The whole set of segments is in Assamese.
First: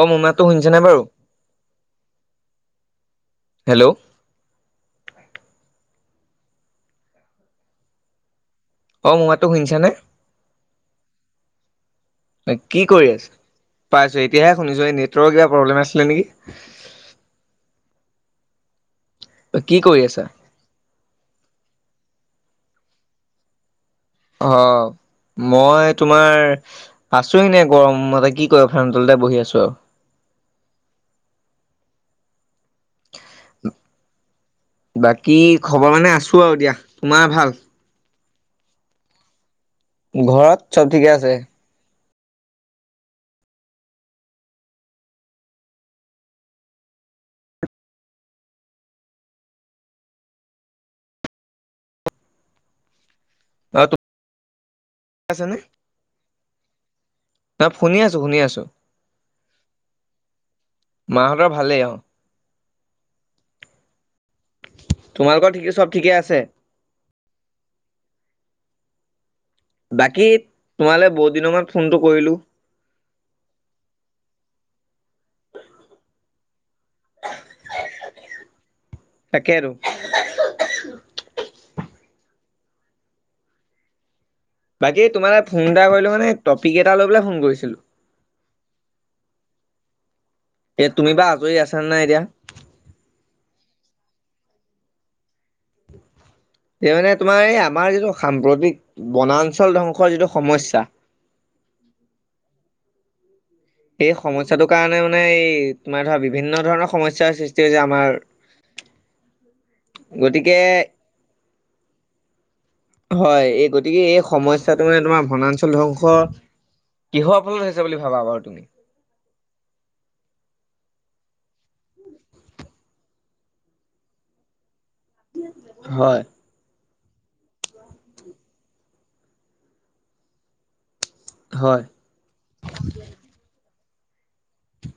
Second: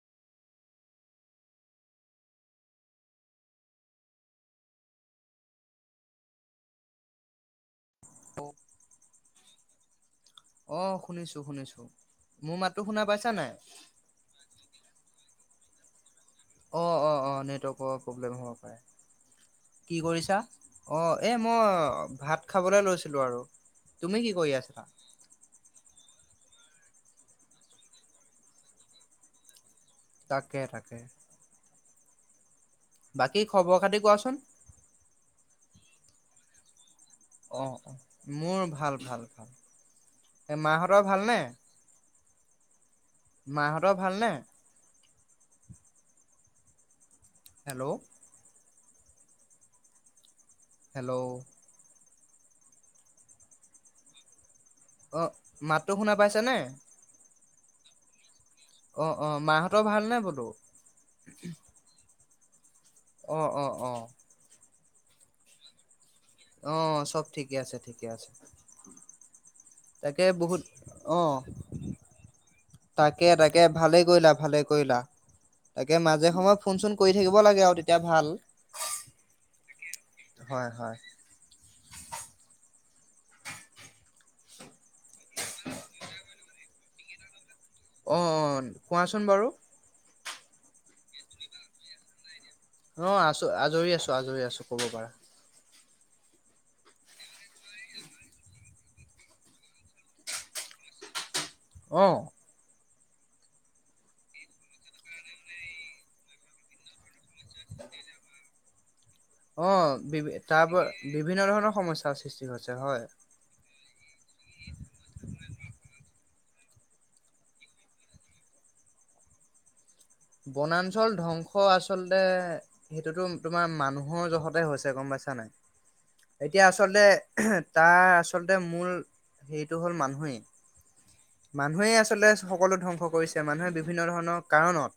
অ', মোৰ মাতটো শুনিছে নে বাৰু? হেল্ল'! [inaudible] অ, মোৰ মাতটো শুনিছেনে? অ, শুনিছো শুনিছো, মোৰ কি মাতটো শুনা কৰি আছা? পাইছা নে পাইছো এতিয়াহে নাই? শুনিছো এই নেটৱৰ্কৰ কিবা প্ৰব্লেম আছিলে নেকি। অ, অ, অ, নেটৱৰ্কৰ প্ৰব্লেম অ'। [unintelligible] কৰি কি আছা কৰিছা? অ, এ মই ভাত খাবলে লৈছিলো আৰু। তুমি কি কৰি অ, আছিলা? মইটো তোমাৰ, আছো এনে, গৰম মানে কি কৰিবা? ফেনৰ তলতে বহি আছো আৰু। তাকে, তাকে। বাকী খবৰ-খাটি কোৱাচোন? মই মানে আছো আৰু দিয়া। তোমাৰ ভাল? অ', অ'। মোৰ ভাল ভাল। এ ঘৰত চব মাহঁতৰ ঠিকে আছে। ভালনে? মাহঁতৰ ভালনে? হেল্ল'! হেল্ল'! অ তোমাৰ অ', আছেনে মাততো শুনা পাইছেনে? ন' শুনি আছোঁ, শুনি আছোঁ। অ', অ', মাহঁতৰ ভালনে বোলো? মাহঁতৰ ভালেই অ অ', অ', অ'। তোমালোকৰ ঠিকেই চব ঠিকে আছে অ', চব ঠিকে আছে, ঠিকে আছে। বাকী তাকে, বহুত তোমালৈ বহুত অ', দিনৰ মূৰত ফোনটো কৰিলো তাকে, তাকে, ভালেই কৰিলা, ভালেই কৰিলা তাকে, মাজ যে, সময় ফোন, চোন কৰি থাকিব লাগে আৰু তেতিয়া ভাল। তাকেতো হয়, হয়। বাকী তোমালে ফোন এটা কৰিলোঁ, মানে এ, টপিক এটা লৈ পেলাই ফোন কৰিছিলোঁ। অ', অ', কোৱাচোন বাৰু। এ, তুমি বা আজৰি আছানে নাই এতিয়া? অ', আছোঁ, আজৰি আছোঁ, আজৰি আছোঁ ক'ব পাৰা। সেই মানে তোমাৰ এই আমাৰ যিটো সাম্প্ৰতিক বনাঞ্চল ধ্বংসৰ যিটো সমস্যা। অহ'। এই সমস্যাটোৰ কাৰণে মানে এই তোমাৰ ধৰা বিভিন্ন ধৰণৰ সমস্যাৰ সৃষ্টি হৈছে আমাৰ। অ' বি গতিকে তাৰ পৰা বিভিন্ন ধৰণৰ সমস্যাৰ সৃষ্টি হৈছে হয়। গতিকে এই সমস্যাটো মানে তোমাৰ বনাঞ্চল ধ্বংসৰ, কিহৰ ফলত হৈছে বুলি ভাবা বাৰু তুমি? বনাঞ্চল ধ্বংস আচলতে সেইটোতো তোমাৰ মানুহৰ জহতে হৈছে। গম পাইছা নাই? হয়, এতিয়া আ আচলতে, তাৰ আচলতে মূল হেৰিটো হ'ল মানুহেই। হয়, মানুহে আচলতে সকলো ধ্বংস কৰিছে মানুহে [unintelligible] বিভিন্ন ধৰণৰ কাৰণত।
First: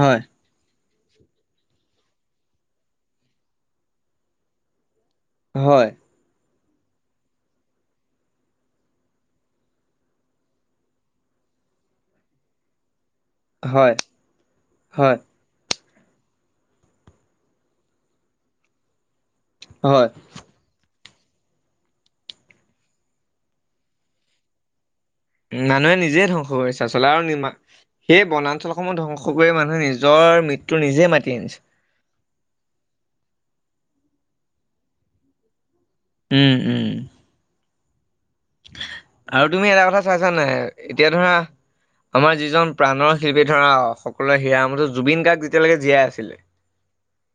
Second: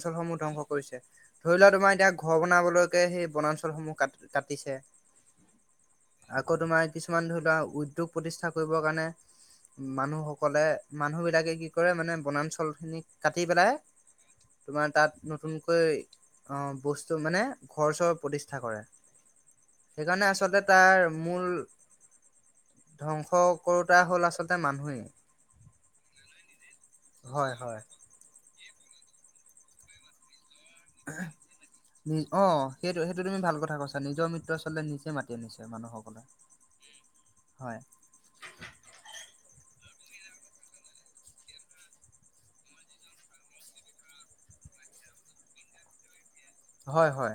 হয়, ধ্বংস কৰিছে। ধৰি লোৱা, তোমাৰ এতিয়া ঘৰ বনাবলৈকে সেই বনাঞ্চলসমূহ কাট-কাটিছে। হয়। আকৌ তোমাৰ কিছুমান ধৰি লোৱা উদ্যোগ প্ৰতিষ্ঠা কৰিবৰ কাৰণে। মানুহসকলে মানুহ বিলাকে কি কৰে মানে বনাঞ্চল খিনিক কাটি পেলাই। হয়, তোমাৰ তাত হয়, নতুনকৈ অ' বস্তু মানে ঘৰ চৰ প্ৰতিষ্ঠা কৰে। হয়। সেইকাৰণে আচলতে তাৰ মূল ধ্বংস কৰোতা হল আচলতে মানুহেই। মানুহে নিজে ধ্বংস কৰিছে আচলতে আৰু নি মা হয় হয়। সেই বনাঞ্চল সমূহ ধ্বংস কৰি মানুহে নিজৰ মৃত ত্যু নিজে মাতি আনিছে। নি অ' সেইটোৱে সেইটো তুমি ভাল কথা কৈছা নিজৰ মৃত্যু আচলতে নিজে মাতি আনিছে মানুহক। উম উম। হয়। আৰু তুমি এটা কথা চাইছানে, এতিয়া ধৰা আমাৰ যিজন প্ৰাণৰ শিল্পী ধৰা সকলোৰে হিয়াৰ আমঠু জুবিন গাৰ্গ যেতিয়ালেকে জীয়াই আছিলে। হয় হয়।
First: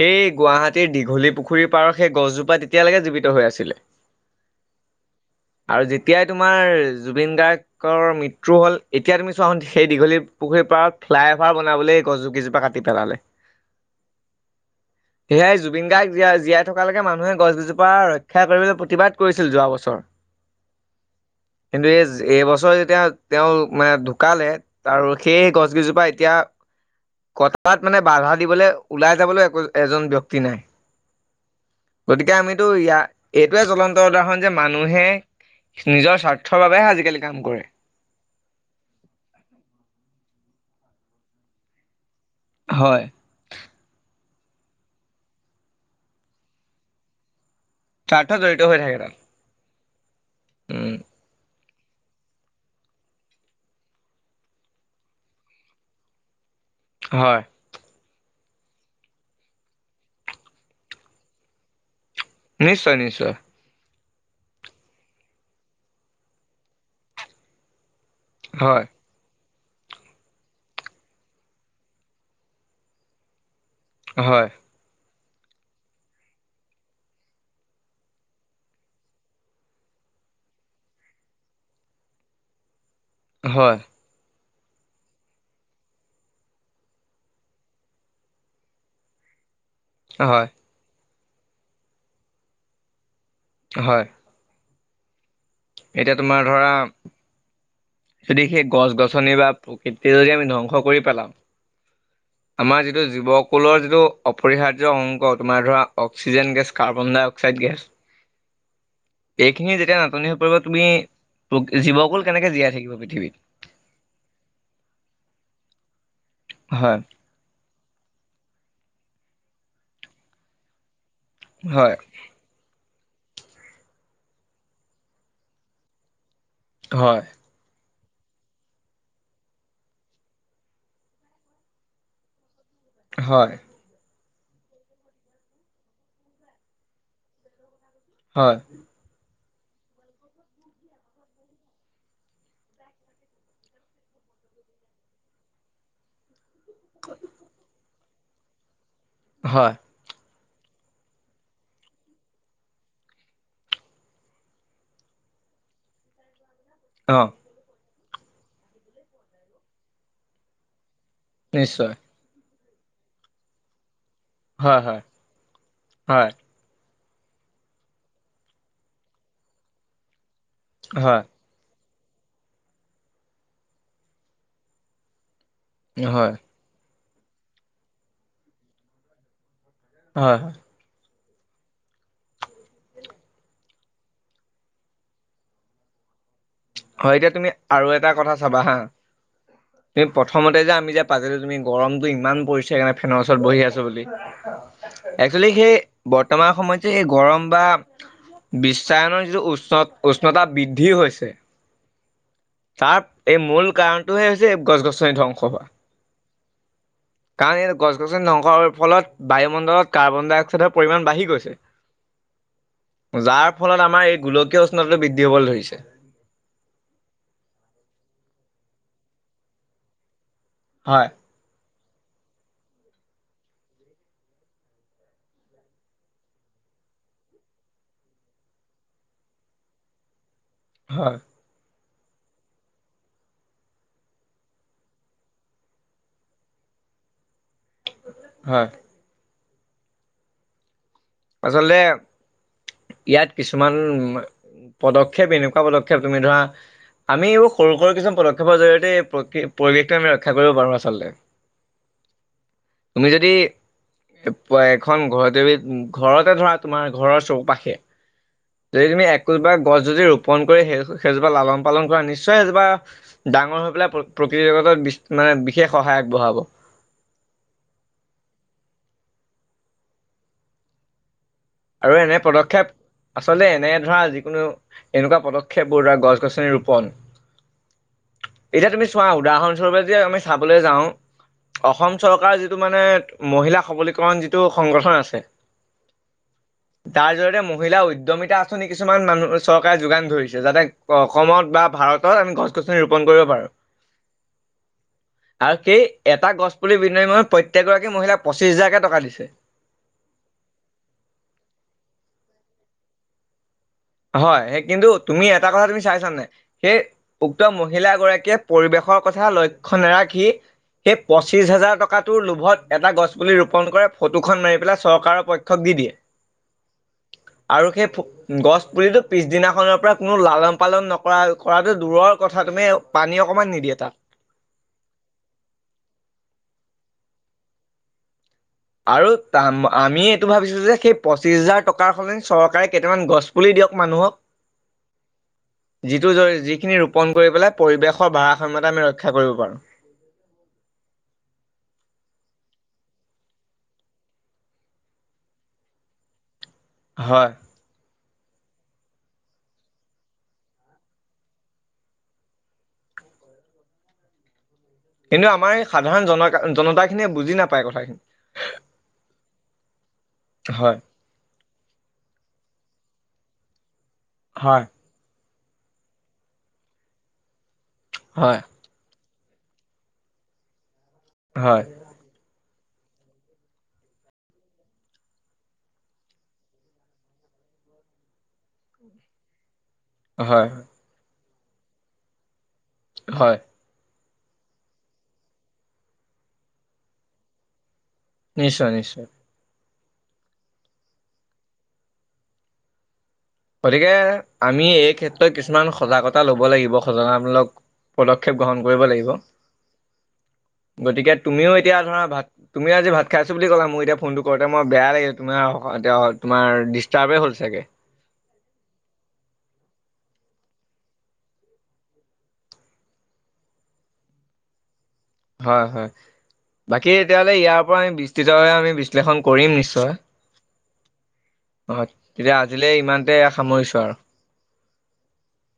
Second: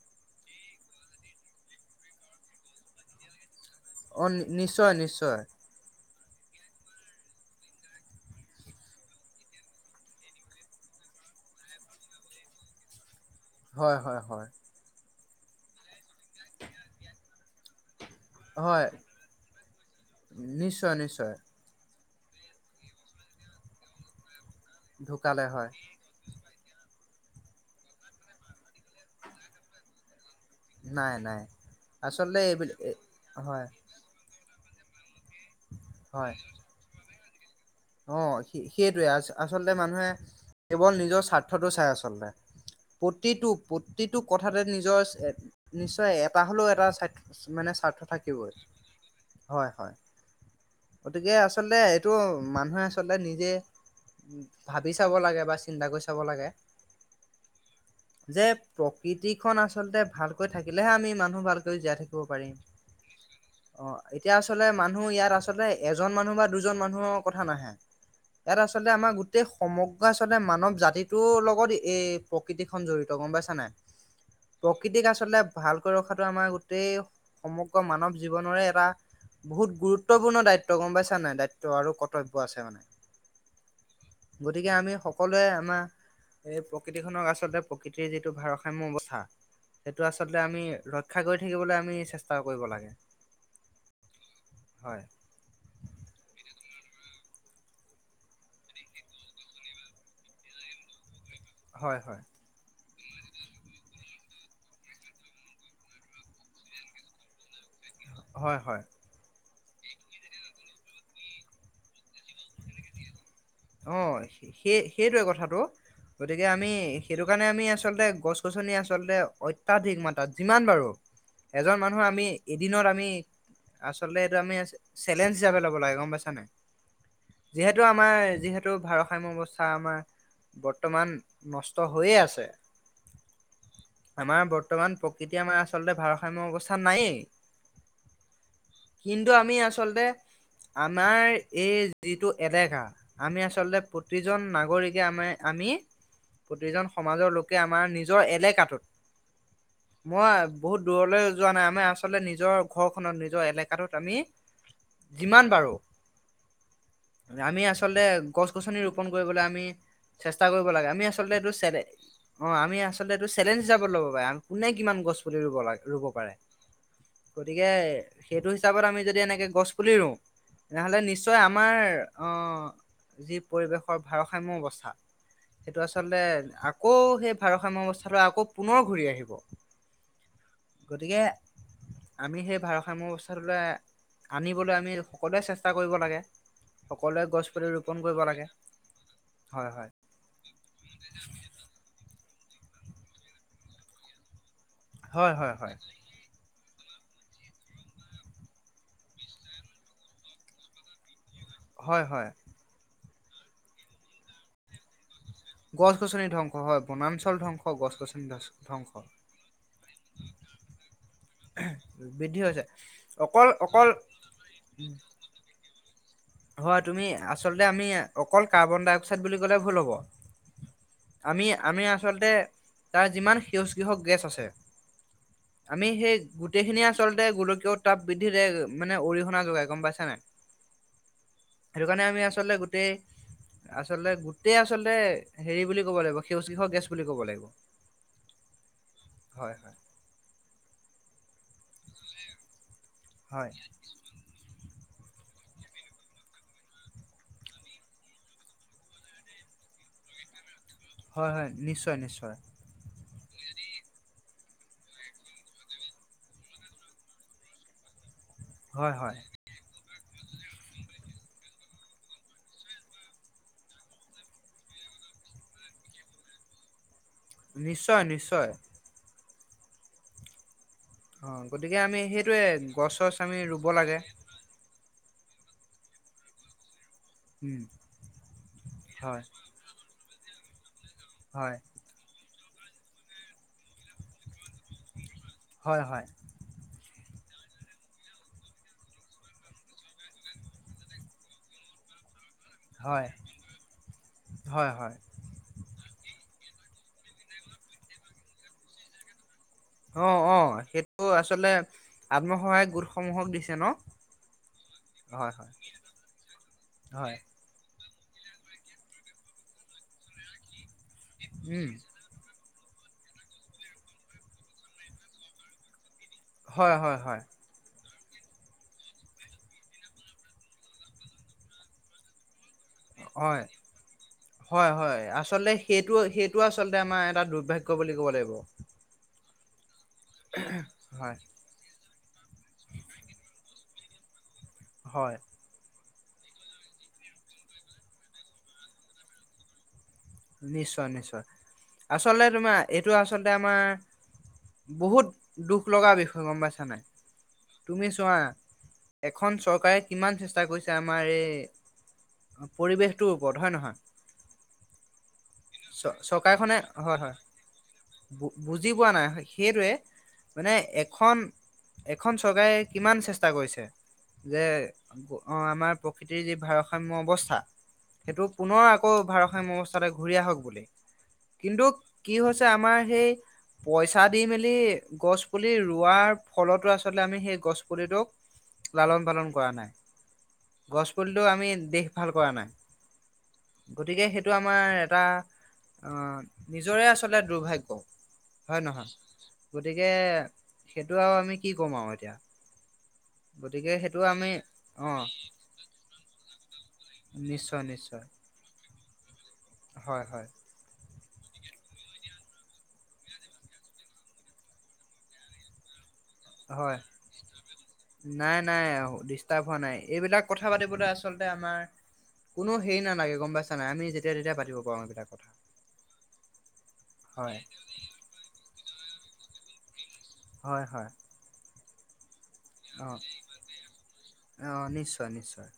সেই গুৱাহাটীৰ দীঘলী পুখুৰীৰ পাৰৰ সেই গছজোপা তেতিয়ালৈকে জীৱিত হৈ আছিলে। অ' নি-নিশ্চয় নিশ্চ শ্চয়। তিয়াই তোমাৰ জুবিন গাৰ্গকৰ মৃত্যু হ'ল, এতিয়া তুমি চোৱাহুন সেই দীঘলী পুখুৰীৰ পাৰত ফ্লাই অভাৰ বনাবলে এই গছ কিজোপা কাটি পেলালে। হয় হয় হয়। সেয়াই জুবিন গাৰ্গ জীয়াই জীয়াই থকালৈকে মানুহে গছ কিজোপাৰ ৰক্ষ ক্ষা কৰিবলৈ হয় প্ৰতিবাদ কৰিছিল যোৱা বছৰ। নিশ্চয় নিশ্চয় এইজ এইবছৰ যেতিয়া তেওঁ মানে ঢুকালে আৰু ঢুকালে সেই হয় গছ গিজোপা এতিয়া কথাত মানে বাধা দিবলে ওলাই যাবলে এজন ব্যক্ত নাই। নাই নাই গতিকে আচলতে এইবিল আমিতো য়া হয় এইটোৱে জ্বলন্ত উদাহৰণ যে মানুহে নিজৰ হয় স্বাৰ্থৰ বাবেহে আজিকালি কাম কৰে। অ, সেইটোৱে আচলতে মানুহে কেৱল নিজৰ স্বাৰ্থটো চাই আচলতে। হয় প্ৰতিটো প্ৰতিত টো কথাতে নিজৰ, নিশ্চয় এটা হলও এটা চা মানে স্বাৰ্থ জড়িত থাকিবই। হৈ থাকে তাত হয় হয়। উম গতিকে আ আচলতে এইটো মানুহে আচলতে নিজে, ভাবি চাব লাগে বা চিন্তা কৰি চাব লাগে। হয়। যে, প্ৰকৃতিখন আচলতে ভালকৈ থাকিলেহে আমি মানুহ ভালকৈ জীয়াই থাকি ব, পাৰিম, নিশ্চয় নিশ্চয় অ'। এতিয়া আচলতে মানুহ ইয়াত আচলতে এজন মানুহ বা দুজন মানুহক কথা নাহে। ইয়াত হয় আচলতে আমাৰ গোট গোটেই সমগ্ৰ আচলতে মানৱ জাতিটো লগত এই প্ৰকৃতি খন জড়িত গম পাইছা নাই? হয় প্ৰকৃতিক আছ। লতে ভালকৈ ৰখাটো আমাৰ গোটেই সমগ্ৰ মানৱ জীৱনৰে এটা বহুত গুৰুত্বপূৰ্ণ দায়িত্ব গম পাইছা নাই দায়িত্ব আৰু কত। কতব্য আছে মানে। হয়। গতিকে আমি সকলোৱে আমা এই প্ৰকৃতিখনক আচলতে প্ৰকৃতিৰ যিটো ভাৰসাম্য বঠা। সেইটো আচলতে হয় আমি ৰ শিক্ষা কৰি থাকিবলৈ আমি চেষ্টা কৰিব লাগে। হয়। হয়। এতিয়া তোমাৰ ধৰা, যদি সেই গছ গছনি বা প্ৰকৃতিয় যদি আমি ধ্বংস কৰি পেলাও? হয় হয় আমাৰ যিটো জীৱকুলৰ যিটো। অপৰিহাৰ্য অংক তোমাৰ ধৰা oxygen gas, carbon dioxide gas. হয়-হয়। এইখিনি যেতিয়া নাটনি হৈ পৰিব তুমি জীৱকুল কেনেকে জীয়াই থাকিব পৃথিৱীত? অ সে সেই সেইটোৱে কথাটো, গতিকে আমি হয় সেইটো কাৰণে আমি আচলতে গছ। গছনি আচলতে অত্যাধিক মাত্ৰাত যিমান বাৰু। এজন হয় মানুহ আমি, এদিনত আমি। আচলতে এইটো আমি চেলেঞ্জ হিচাপে লব লাগে গম পাইছা নাই? হয়। এইটো আমাৰ যিহেতু ভাৰসাম্য অৱস্থা আমাৰ বৰ্তমান নষ্ট হৈয়ে আছে। হয়। আমাৰ বৰ্তমান প্ৰকৃতি আমাৰ আচলতে ভাৰসাম্য অৱস্থাত নায়েই। হয়। কিন্তু আমি আচলতে, আমাৰ এই যিটো এলেকা আমি আচলতে প্ৰতিজন নাগৰিকে আমাৰ আমি প্ৰতিজন সমাজৰ লোকে আমাৰ নিজ নিজৰ এলেকাটোত হয় মই বহুত দূৰলৈ যোৱা নাই আমি আচলতে নিজৰ ঘৰখনত নিজৰ এলেকাটোত আমি যিমান পাৰোঁ অ আমি আছ আচলতে গছ গছনি ৰুপন কৰিবলৈ আমি চেষ্টা কৰিব লাগে আমি আ আচলতেটো চেলে নিশ্চয় অ আমি আচলতে এইটো চেলেঞ্জ হিচাপত লব বাই, কোনে হয় কিমান হয় গছ পুলি ৰুব লাগে ৰুব হয় পাৰে। গতিকে সেইটো হিচাপত আমি যদি এনেকে গছ পুলি ৰুওঁ। তেনেহলে হয় নিশ্চয় আমাৰ আহ যি পৰিৱেশৰ ভাৰসাম্য অৱস্থা সেইটো আচলতে হয় আকৌ সেই ভাৰসাম্য অৱস্থাটো আকৌ পুনৰ ঘূৰি আহিব। হয়। গতিকে, আমি সেই ভাৰসাম্য অৱস্থাটোলৈ আনিবলৈ আমি সকলোৱে চেষ্টা কৰিব লাগে। হয় সকলোৱে এতিয়া গছ তুমি পুলি আৰু ৰোপন এটা কৰিব কথা লাগে। চাবা হা, হয় হয় তুমি প্ৰথম বেজা তুমি যে পালা যে তুমি গৰমটো ইমান পৰিছে সেইকাৰণে ফেনৰ ওচৰত বহি আছো বুলি। হয় একচেলি হয় সেই হয় বৰ্তমান সময়ত যে গৰম বা বিশ্বায়নৰ যিটো উষ্ণ উষ্ণতা বৃদ্ধি হৈছে হয় হয়। আৰু এই মূল কাৰণটোহে হৈছে গছ গছনি ধং গছ গছনি ধ্বং হয় হয়। বনাঞ্চল কাৰণ ধ্বংস এই গছ গছনি ধস- নকৰোৱাৰ ধ্বংস ফলত বায়ুমণ্ডলত কাৰ্বন ডাই অক্সাইডৰ পৰিমাণ বাঢ়ি গৈছে, বৃদ্ধি হৈছে অকল যাৰ অকল ফলত আমাৰ এই গোলকীয় উষ্ণতাটো বৃদ্ধি হ'বলৈ ধৰিছে। হয়, তুমি আচলতে আমি অকল কাৰ্বন ডাই অক্সাইড বুলি কলে ভুল হ'ব হয় আমি আমি আ আচলতে তাৰ যিমান সেউজ গৃহক গেছ আছে, আমি সেই গোটেইখিনিয়ে আচলতে গোলকীয় তাপ বৃদ্ধিৰে মানে অৰিহণা যোগাই গম পাইছে নাই। হয়। সেইটো কাৰণে আমি আচলতে গোটেই, আচলতে গোটেই আচলতে হেৰি বুলি ক'ব লাগিব সেউজগৃহৰ গেছ বুলি ক'ব লাগিব। হয়। হয় হয়। আচলতে ইয়াত হয় কিছুমান পদক্ষেপ এনেকুৱা পদক্ষেপ তুমি ধৰা, আমি এইবোৰ সৰু সৰু কিছু পদক্ষেপৰ জৰিয়তে এই পৰিৱেশটো আমি ৰক্ষা কৰিব পাৰোঁ আছ লতে, হয় হয় নিশ্চয় নিশ্চয় তুমি যদি প এখন ঘৰতেবি ঘৰতে ধৰা, তোমাৰ ঘৰৰ চৌপাশে যদি হয় তুমি হয় একো বা গছ যদি ৰোপন কৰি সেই সেইজোপা লালন পালন কৰা নিশ্চয় সেইজোপা ডাঙৰ হৈ পেলাই প্ৰকৃতি জগতত মানে বিশেষ সহায় আগবঢ়াব। নিশ্চয় নিশ্চয়। অ গতিকে আৰু আমি এনে সেইটোৱে পদক্ষেপ, গছ চছ আমি আচলতে ৰুব এনে লাগে ধৰা যিকোনো এনেকুৱা পদক্ষেপবোৰ দ্বাৰা গছ গছনি ৰোপণ উম এতিয়া তুমি চোৱা হয় উদাহৰণস্বৰূপে যে আমি চাবলৈ যাওঁ হয় অসম চৰকাৰ যিটো টো মানে মহিলা সবলীকৰণ যিটো টো সংগঠন আছে হয় হয় তাৰ জৰিয়তে মহিলা উদ্যমিতা আঁচনি কিছুমান মানুহ চৰকাৰে যোগান ধৰিছে যাতে অসমত বা ভাৰতত আমি গছ গছনী ৰোপন হয় কৰিব পাৰো হয় হয় আৰু সেই এটা গছ বুলি বি প্ৰত্যেকগৰাকী মহিলাক পচিছ হাজাৰকে টকা দিছে। অ' অ', সেইটো আচলতে আত্মসহায়ক গোটসমূহক দিছে ন। হয় সেই কিন্তু তুমি হয় এটা হয় কথা তুমি চাইচা নে নাই, সেই হয় উক্ত মহ মহিলাগৰাকীয়ে পৰিৱেশৰ কথা লক্ষ্য নাৰাখি সেই পঁচিশ উম হাজাৰ টকাটো লোভত এটা গছ পুলি ৰোপন কৰে, ফটোখন মাৰি পেলাই চৰকাৰৰ পক্ষক দি দিয়ে। হয় হয় হয়। আৰু সেই গছ পুলিতো পিছদিনাখনৰ পৰা কোনো লালন পালন নকৰা কৰাটো দূৰৰ কথা তুমি পানী হয় অকমান নিদিয়ে তাত হয় হয়, আচলতে সেইটো সেইটো আচলতে আমাৰ। এটা দুৰ্ভাগ্য বুলি ক'ব লাগিব। আৰু তামা। আমি এইটো ভাবিছো যে, সেই হয় পচিছ হাজাৰ টকা। চৰকাৰে কেইটামান গছপুলি দিয়ক মানুহক। হয়। যিটো যিখিনি ৰোপন কৰি পেলাই পৰিৱেশৰ ভাৰাসাম্য়তা আমি ৰক্ষা কৰিব পাৰো। নিশ্চয় নিশ্চয়, আচলতে তোমাৰ এইটো আচলতে আমাৰ বহুত দুখ লগা বিষয় গম পাইছো। হয় তুমি। চোৱা, এখন চৰকাৰে কিমান চেষ্টা কৰিছে আমাৰ এই পৰিৱেশটোৰ ওপৰত হয় নহয়? কিন্তু আমাৰ এই চ সাধাৰণ জন চৰকাৰখনে জনতা হয় খিনিয়ে হয়, বুজি নাপায় কথাখিনি বুজি পোৱা নাই, সেইটোৱে মানে হয় এখন এখন চৰকাৰে। কিমান চেষ্টা কৰিছে। যে। হয় অ' আমাৰ প্ৰকৃতিৰ যি ভাৰসাম্য অৱস্থা। সেইটো হয় পুনৰ আকৌ ভাৰ। [unintelligible] তে ঘূৰি আহক বুলি। হয় কিন্তু কি হৈছ চে আমাৰ সেই পইচা দি মেলি গছ পুলি ৰোৱাৰ ফলটো আচলতে আমি সেই গছ পুলিটোক লালন পালন কৰা নাই। হয়। গছ পুলিটো আমি দেশ ভাল কৰা নাই। হয় গতিকে সেইট তোমাৰ এটা অ নিজৰে আচলতে দুৰ্ভাগ্য। হয় নিশ্চয় নহয় নিশ্চয়। গতিকে সেইটো আউ আমি কি কম আউ এতিয়া। গতিকে আমি অ এই ক্ষেত্ৰত কিছুমান সজাগতা ল'ব লাগিব, সজনামূলক নিশ্চয় নিশ্চয় পদক্ষেপ গ্ৰহণ কৰিব লাগিব ব। হয় হয়। গতিকে তুমিও এতিয়া ধৰা ভাত তুমিও আজি ভাত খাইছোঁ বুলি ক'লা, মোৰ এতিয়া ফোনটো কৰোঁতে মই বেয়া লাগিলে তোমাৰ আউ এতিয়া আউ। তোমাৰ হয় ডিষ্টাৰ্বে হ'ল চাগে। নাই নাই ডিষ্টাৰ্ব হোৱা নাই, এইবিলাক কথা পাতিবলৈ আচলতে আমাৰ কোনো হেৰি নালাগে গম পাইছা নাই, আমি যেতিয়া তেতিয়া পাতিব পাৰো এইবিলাক। কথা হয় হয়, বাকী এতিয়াহ'লে হয় ইয়াৰ পৰা আমি বিস্তৃতভাৱে আমি বিশ্লেষণ। কৰিম নিশ্চয়। হয় হয়। [unintelligible] তেতিয়া আজিলে অ ইমানতে সামৰিছো আৰু। অ নিশ্চয় নিশ্চয়।